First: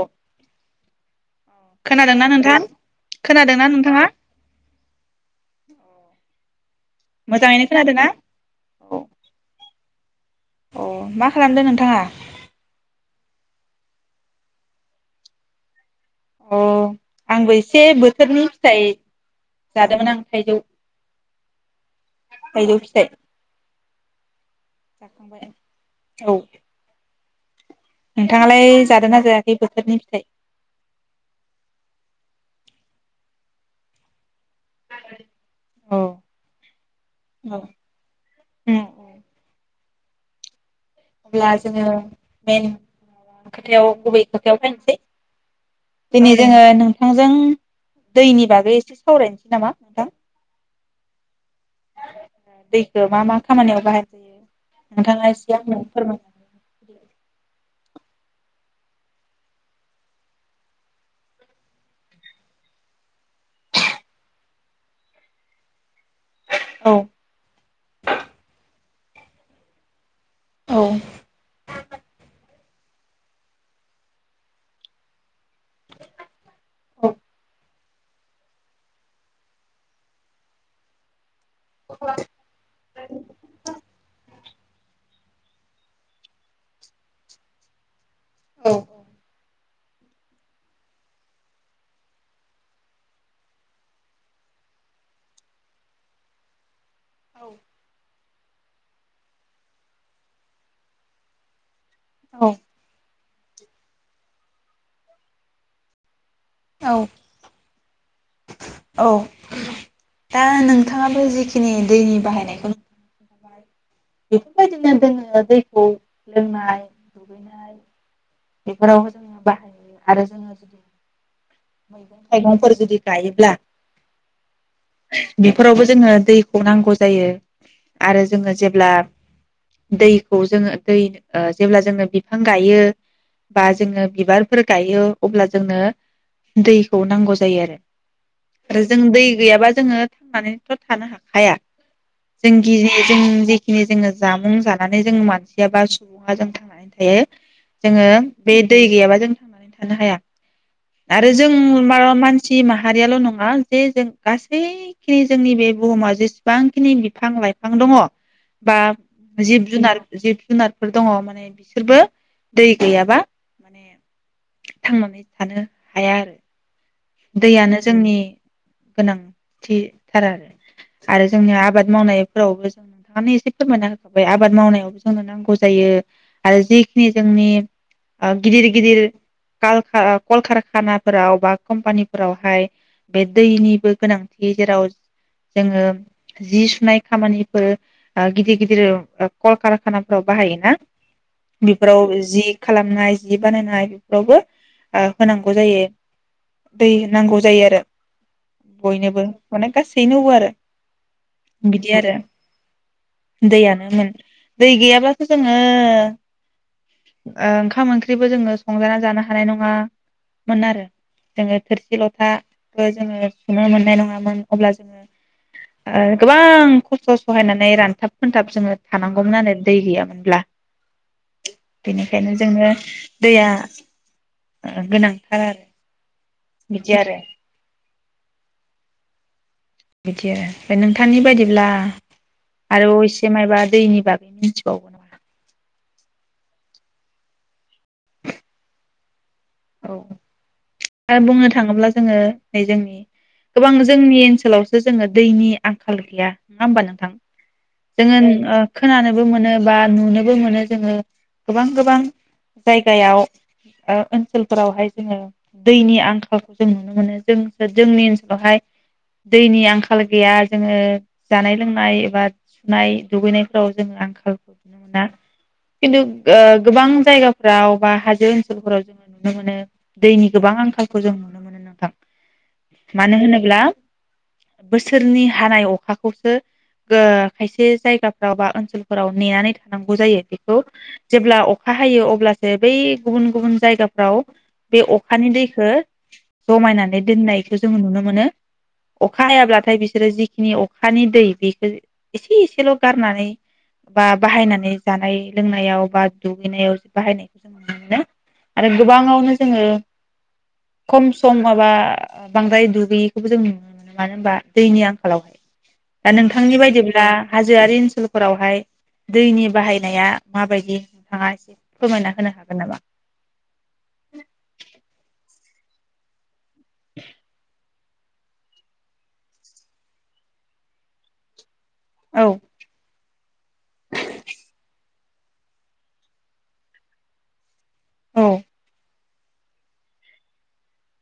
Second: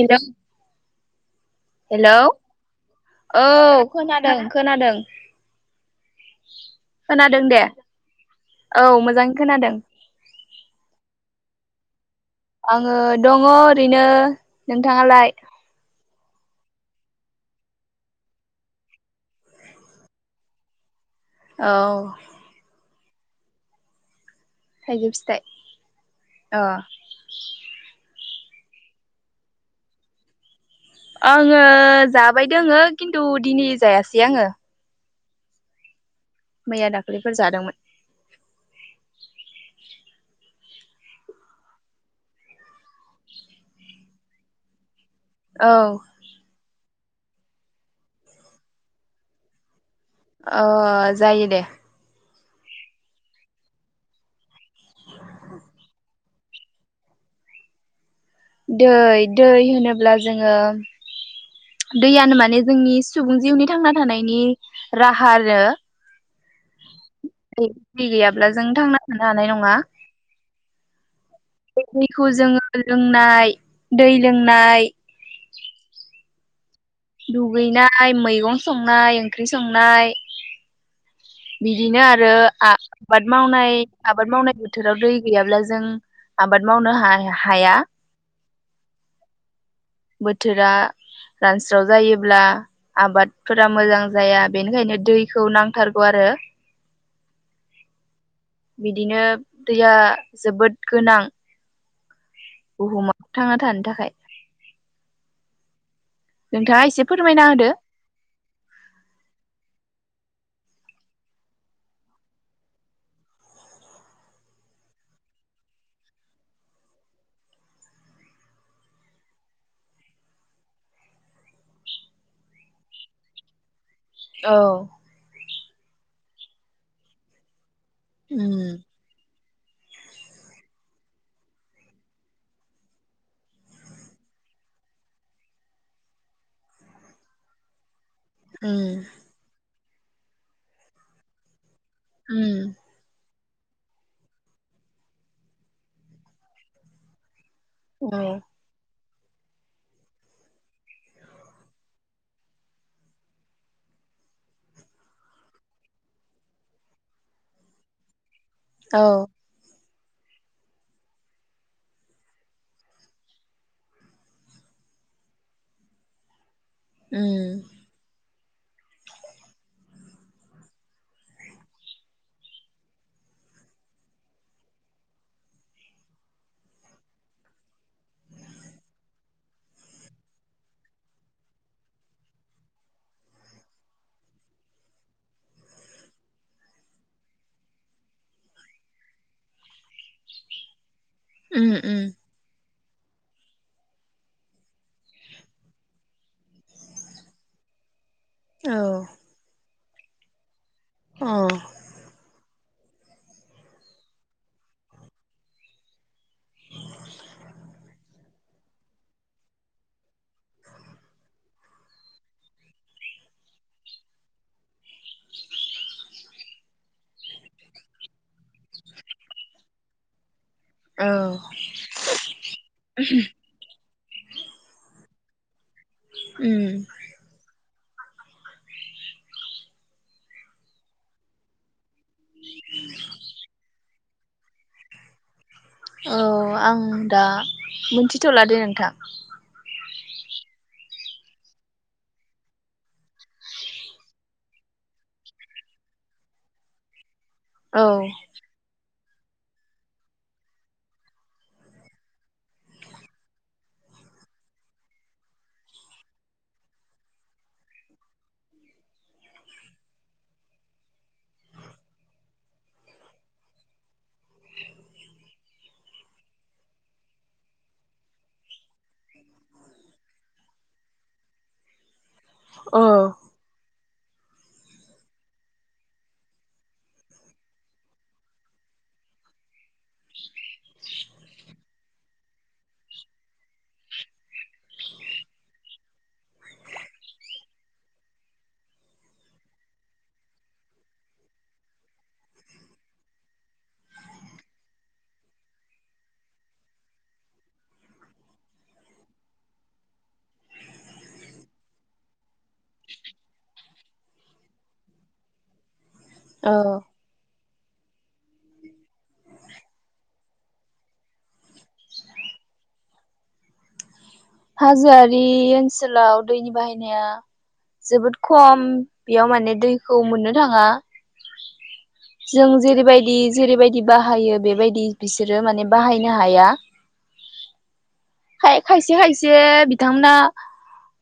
Hello hello खोनादोंना नोंथां औ खोनादोंना नोंथाङा खोनादों खोनादों खोनादों दे मोजाङैनो खोनादों ना औ मोजाङै खोनादों। खालामदो नोंथाङा? आङो दङ ओरैनो नोंथाङालाय? अ आंबो एसे बोथोरनि फिथाइ जादोंमोन आं थाइजौ औ। थाइजौ फिथाइ थाइजौ फिथाइ जाखांबाय औ अ नोंथाङालाय जादों ना जायाखै बोथोरनि फिथाइ? आङो जाबाय दोङो खिन्थु दिनै जायासै आङो। औ। मैया दाखालिफोर औ जादोंमोन। अब्ला जोङो मेन खोथायाव गुबै खोथायाव फैसै औ दिनै जोङो नोंथांजों दैनि बागै एसे सावरायनोसै नामा नोंथां? अ जायो दे। दैखौ मा मा खामानियाव बाहाय जायो। नोंथाङा एसे आंनो फोरमायनो दै दै होनोब्ला जोङो दैयानो माने जोंनि सुबुं जिउनि थांना थानायनि राहा आरो औ [unintelligible] अब्ला जों थांना थानो हानाय नङा। औ। दैखौ जोङो लोंनाय दै लोंनाय दुगैनाय, मैगं संनाय, ओंख्रि संनाय बिदिनो आरो आबाद मावनाय आबाद मावनाय बोथोराव दै गैयाब्ला जों आबाद मावनो हाया औ बोथोरा रान बस्राव जायोब्ला आबादफोरा मोजां जाया बेनिखायनो दैखौ नांथारगौ आरो औ। बिदिनो दैया जोबोद गोनां। औ बुहुमाव थांना थानो थाखाय। नोंथाङा औ एसे फोरमायना होदो। औ दा नोंथाङाबो जिखिनि दैनि बाहायनायखौ नु बेफोरबायदिनो जोङो दैखौ लोंनाय बेफोरावबो जोङो बाहायहयो आरो जोङो जुदि मैगं थाइगंफोर जुदि गायोब्ला औ। फोरावबो जोङो दैखौ नांगौ जायो। आरो जोङो जेब्ला दैखौ जोङो दै जेब्ला जोङो बिफां गायो बा जोङो बिबारफोर गायो अब्ला जोंनो दैखौ नांगौ जायो आरो आरो जों उम दै गैयाबा जोङो थांनानैथ थानो हाखाया जों उम गियो जों जिखिनि जोंङो जोंङो औ बे दै गैयाबा जों थांनानै थानो हाया आरो जों मा मानसि माहारियाल‌ नंङा जे जों गासैखिनि जोंनि बे बुहुमाव जेसेबांखिनि बिफां लाइफां दंङ। बा औ जिब जुनार। जिब जुनारफोर दंङ माने बिसोरबो दै गैयाबा माने थांनानै थानो। हाया आरो। उम दैयानो जोंनि। गोनांथि थार आरो आरो जोंनि आबाद मावनायफोरावबो जों नोंथांङानो एसे फोरमायना होखाबाय आबाद मावनायावबो जोंनो नांगौ जायो आरो जिखिनि जोंनि गिदिर गिदिर खालखा कलकारखानाफोराव बा। कम्पानिफोरावहाय बे दैनिबो गोनांथि जेराव जोंङो जि सुनाय खामानिफोर गिदिर गिदिर कलकारखानाफोराव बाहायो ना। उम उम बेफोराव जि। खालामनाय जि बानायनाय बेफोरावबो होनांगौ जायो। दै नांगौ जायो आरो। औ बयनोबो माने। गासैनोबो आरो। औ बिदि आरो। दैयानो मेन दै गैयाब्लाथो जोंङो ओंखाम ओंख्रिबो जोंङो संजाना जानो हानाय नंङामोन आरो। जोंङो थोरसि लथाखौ जोंङो सुनो मोननाय नङामोन अब्ला जोंङो गोबां खस्थ सहायनानै रानथाब खोनथाब जोंङो थानांगौमोन आरो दै गैयामोनब्ला। औ बेनिखायनो जोंनो दैया। गोनांथार आरो। उम। बिदि आरो बिदि आरो ओमफ्राय नोंथांनि बायदिब्ला। आरो असे मबा दैनि बाग। [unintelligible] मिथिबावगोन नामा? औ आं दा मोनथिथला दे नोंथां। औ आरो बुंनो थाङोब्ला जोंङो नै जोंनि गोबां जोंनि ओनसोलावसो जोंङो दैनि आंखाल गैया नंङा होमबा नोंथां। औ जोङों ओ खोनानोबो मोनो बा नुनोबो मोनो जोंङो गोबां गोबां जायगायाव ओनसोल। फोरावहाय जोंङो दैनि आंखालखौ जों नुनो मोनो जों जोंनि ओनसोलावहाय दैनि आंखाल गैया जोंङो जानाय लोंनाय एबा सुनाय दुगैनायफोराव जोङो आंखालखौ नुनो मोना खिन्थु गोबां जायगाफ्राव बा हाजो ओनसोलफोराव जोंङो। नुनो मोनो दैनि गोबां आंखालखौ जों नुनो मोनो नोंथां। औ मानो होनोब्ला। बोसोरनि हानाय अखाखौसो खायसे जायगाफ्राव बा ओनसोलफोराव नेनानै थानांगौ जायो बेखौ जेब्ला अखा हायो अब्लासो बै गुबुन गुबुन जायगा। फ्राव बे अखानि दैखौ जमायनानै दोननायखौ जोंङो नुनो मोनो अखा हायाब्लाथाय बिसोरो जिखिनि अखानि दै बेखौ एसे एसेल गारनानै बा बाहायनानै जानाय लोंनायाव बा दुगैनायाव बाहायनायखौ जों नुनो मोनो। आरो गोबाङावनो जोङो खम सम माबा बांद्राय दुगैयैखौबो जों नुनो मोनो मानो होनबा दैनि आंखालाव। दा नोंथांनि बायदिब्ला हाज जोआरि ओनसोलफोरावहाय दैनि बाहायनाया माबायदि नोंथाङा एसे फोरमायना होनो हागोन नामा हाजोआरि ओनसोलाव। दैनि बाहायनाया। जोबोद खम बेयाव माने दैखौ मोननो थाङा। औ जों जेरैबाय। दि जेरैबायदि बाहायो बेबायदि बिसोरो माने बाहायनो हाया। औ खाय खायसे खायसे से बिथांमोना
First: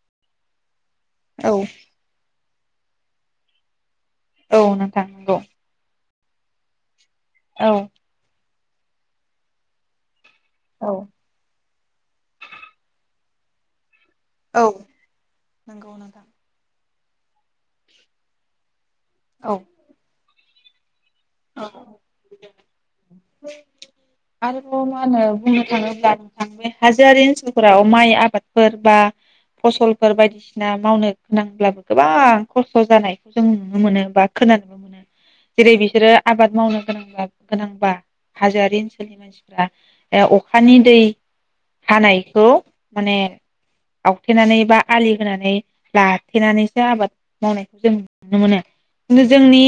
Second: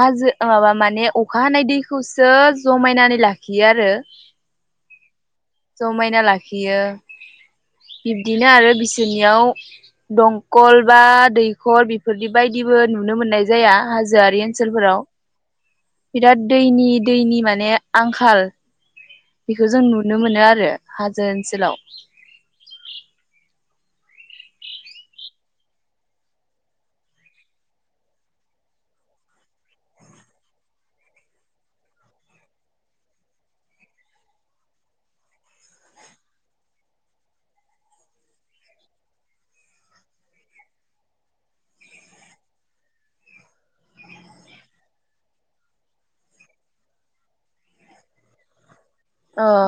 हाजो ओ माबा मा ने अखा औ हानाय दैखौसो जमायनानै लाखियो आरो। औ नोंथां नंगौ जमायना लाखियो। औ बिब्दिनो आरो बिसोरनियाव दं कल औ बा दै खर बेफोरदि बायदिबो नुनो मोननाय जाया हाजो जोयारि औ ओनसोलफोराव। नंगौ नोंथां बिराद दैनि दैनि माने आंखाल। औ बेखौ जों नुनो मोनो आरो हाजो ओनसोलाव। आरोबाव मा होनो बुंनो थाङोब्ला [unintelligible] हाजोआरि ओनसोलफोराव माइ आबादफोर बा फसलफोर बायदिसिना मावनो गोनांब्लाबो गोबां खस्थ' जानायखौ जों नुनो मोनो बा खोनानो [inaudible] जेरै बिसोरो आबाद मावनो गोनांबा गोनांबा हाजोआरि ओनसोलनि मानसिफ्रा अखानि दै हानायखौ माने आवथेनानै बा आलि होनानै लाथेनानैसो आबाद मावनायखौ जों नुनो मोनो। नो अ जोंनि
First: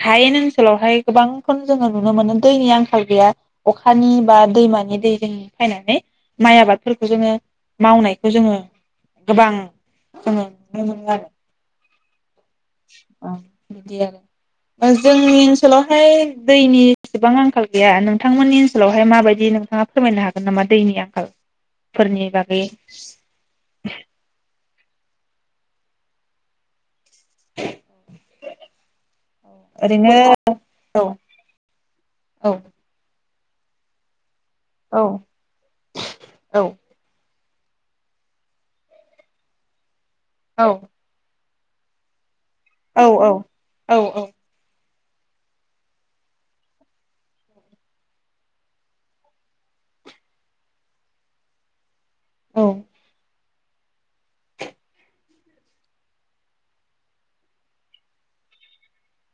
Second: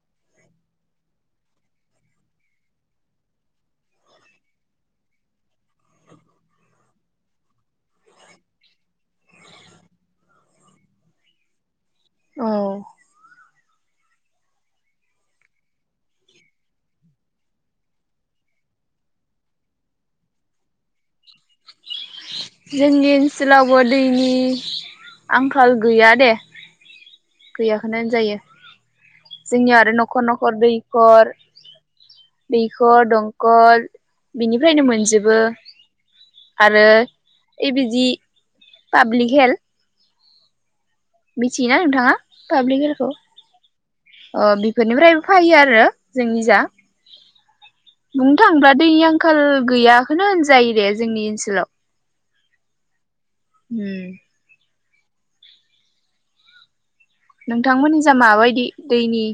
हायेन ओन सोलावहाय गोबांखौनो जोङो नुनो मोनो दैनि आं खाल गैया अखानि बा दैमानि दैजों फैनानै माइ आबादफोरखौ जोङो मावनायखौ जोङो गोबां जोङो नुनो मोनो आरो। औ ओं। बिदि आरो जोंनि ओनसोलावहाय दैनि बेसेबां आंखाल गैया नोंथांमोननि ओनसोलावहाय माबायदि नोंथाङा फोरमायनो हागोन नामा दैनि आंखालफोरनि बागै जोंनि ओनसोलावबो दैनि आंखाल गैया दे। गैयाखौनो जायो जोंनियाव आरो ओरैनो न'खर न'खर औ दैखर दैखर दं गल बिनिफ्रायनो औ मोनजोबो औ आरो ए बिदि पाब्लिक हेल्थ औ। मिथियोना नोंथाङा पाब्लिक औ औ औ औ। फोरनिफ्रायबो फैयो आरो जोंनि जा बुंनो थाङोब्ला दैनि आंखाल गैयाखौनो होनजायो दे जोंनि ओनसोलाव। औ उम। नोंथांमोननि जा माबायदि दैनि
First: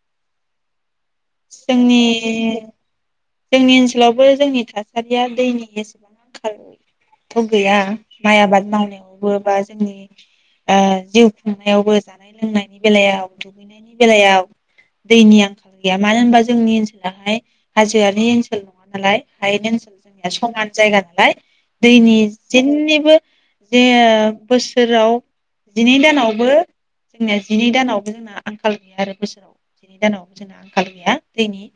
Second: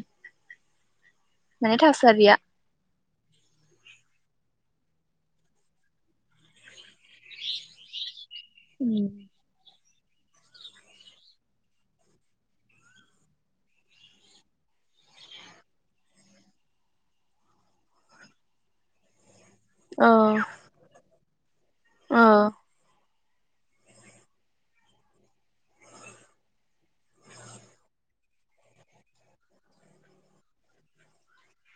माने जोंनि थासारिया जोंनि ओनसोलावबो जोंनि थासारिया दैनि एसेबां आंखाल थ' गैया माइ आबाद उम मावनायावबो बा जोंनि जिउ खुंनायावबो जानाय लोंनायनि बेलायाव दुगैनायनि बेलायाव दैनि आंखाल गैया मानो होनबा जोंनि ओनसोलाहाय हाजो हाजोनि ओनसोल नङा नालाय हायेन ओनसोल औ जोंनिया समान जायगा नालाय दैनि औ जेनिबो जे बोसोराव जिनै दानावबो जोंनिया जिनै दानावबो जोंना आंखाल गैया आरो बोसोराव जिनै दानावबो जोंना आंखाल गैया दैनि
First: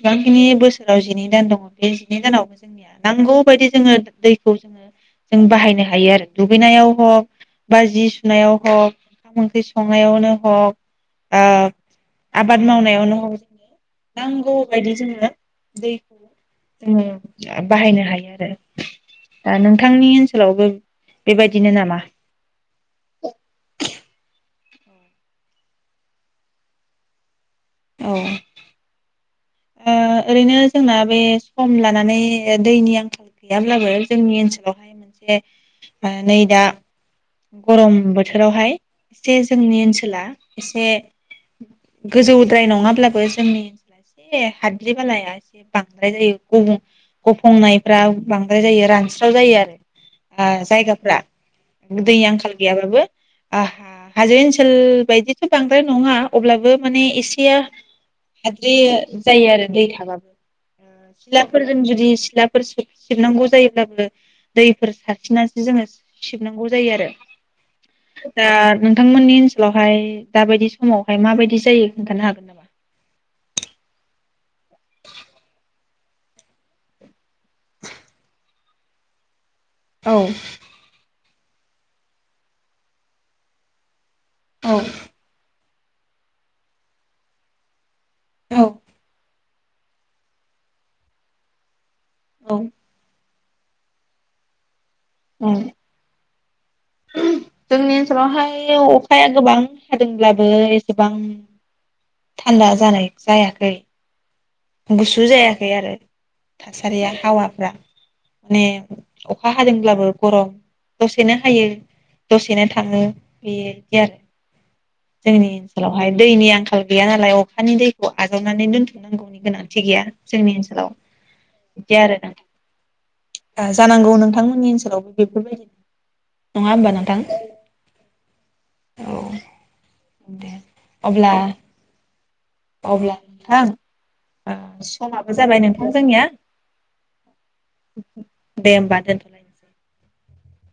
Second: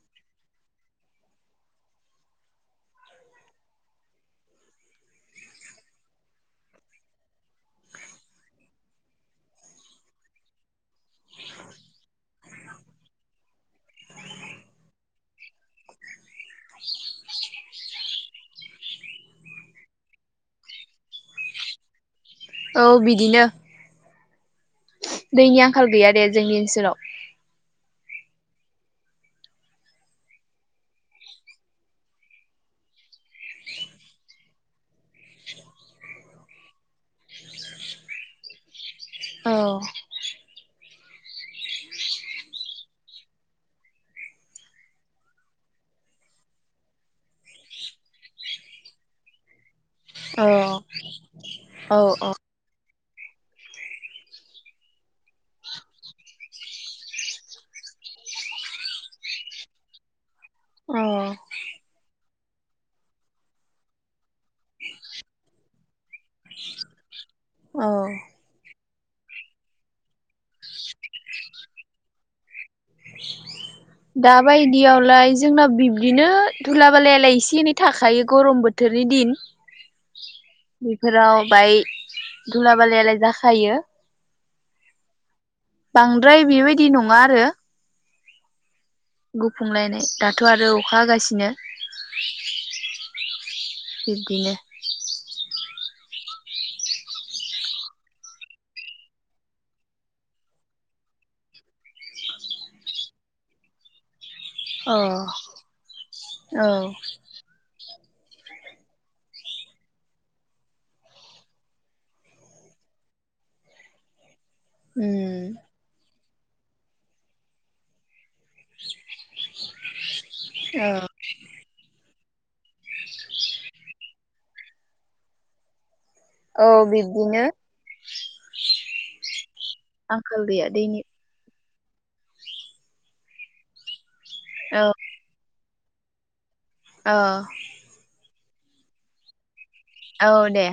बेसेबांखिनि बोसोराव जिनै दान दङ बे जिनै दानावबो जोंनिया नांगौ बायदि जोङो दैखौ जोङो जों बाहायनो हायो आरो दुगैनायाव हग बा जि सुनायाव हग ओंखाम ओंख्रि संनायावनो हग आबाद मावनायावनो हग जोंनि नांगौ बेबायदि जोङो दैखौ बाहायनो हायो आरो दा नोंथांनि ओनसोलावबो बेबायदिनो नामा औ बिदिनो दैनि आंखाल गैया दे जोंनि ओनसोलाव औ ओरैनो जोंना बे सम लानानै दैनि आंखाल गैयाब्लाबो जोंनि ओनसोलावहाय मोनसे नै दा गरम बोथोरावहाय जे औ जोंनि ओनसोला एसे गोजौद्राय नङाब्लाबो जोंनि ओनसो एसे हाद्रि बालाया एसे बांद्राय जायो गफंनायफ्रा बांद्राय जायो रानस्राव जायो औ आरो जायगाफ्रा औ दैनि आंखाल गैयाबाबो आहा हाजो ओनसोल बायदिथ' बांद्राय नङा अब्लाबो माने एसेया हाद्रि जायो आरो दै थाबाबो औ सिलाफोरजों जुदि सिलाफोर सिबनांगौ जायोब्लाबो दैफोर सारस्रिनानैसो जोङो सिब नांगौ जायो आरो औ दा नोंथांमोननि ओनसोलावहाय दाबायदि समावहाय माबायदि जायो खोन्थानो हागोन नामा दाबायदियावलाय जोंनाव बिब्दिनो धुला बालायालाय एसे एनै थाखायो गरम बोथोरनि दिन औ बेफोराव ओमाय धुला बालायालाय जाखायो औ बांद्राय बेबायदि नङा आरो औ गुफुंलायनाय दाथ' आरो अखा हागासिनो औ बिब्दिनो औ जोंनि ओनसोलावहाय अखाया गोबां हादोंब्लाबो एसेबां थान्दा जानाय जायाखै अ गुसु औ जायाखै आरो थासारिया हावाफ्रा माने अखा हादोंब्लाबो गरम दसेनो हायो दसेनो थाङो बेदि आरो जोंनि उम ओनसोलावहाय दैनि आंखाल गैया नालाय अखानि दैखौ आजावनानै दोनथ'नांगौ। गोनांथि गैया जोंनि ओनसोलाव औ बिदि आरो जानांगौ नोंथांमोननि ओनसोलावबो बेफोरबायदि औ नङा होमबा नोंथां बिब्दिनो औ आंखाल दे गैया दैनि अब्ला अब्ला नोंथां ओ समाबो जाबाय नों जोंनिया ओ दे होमबा दोनथ औ दे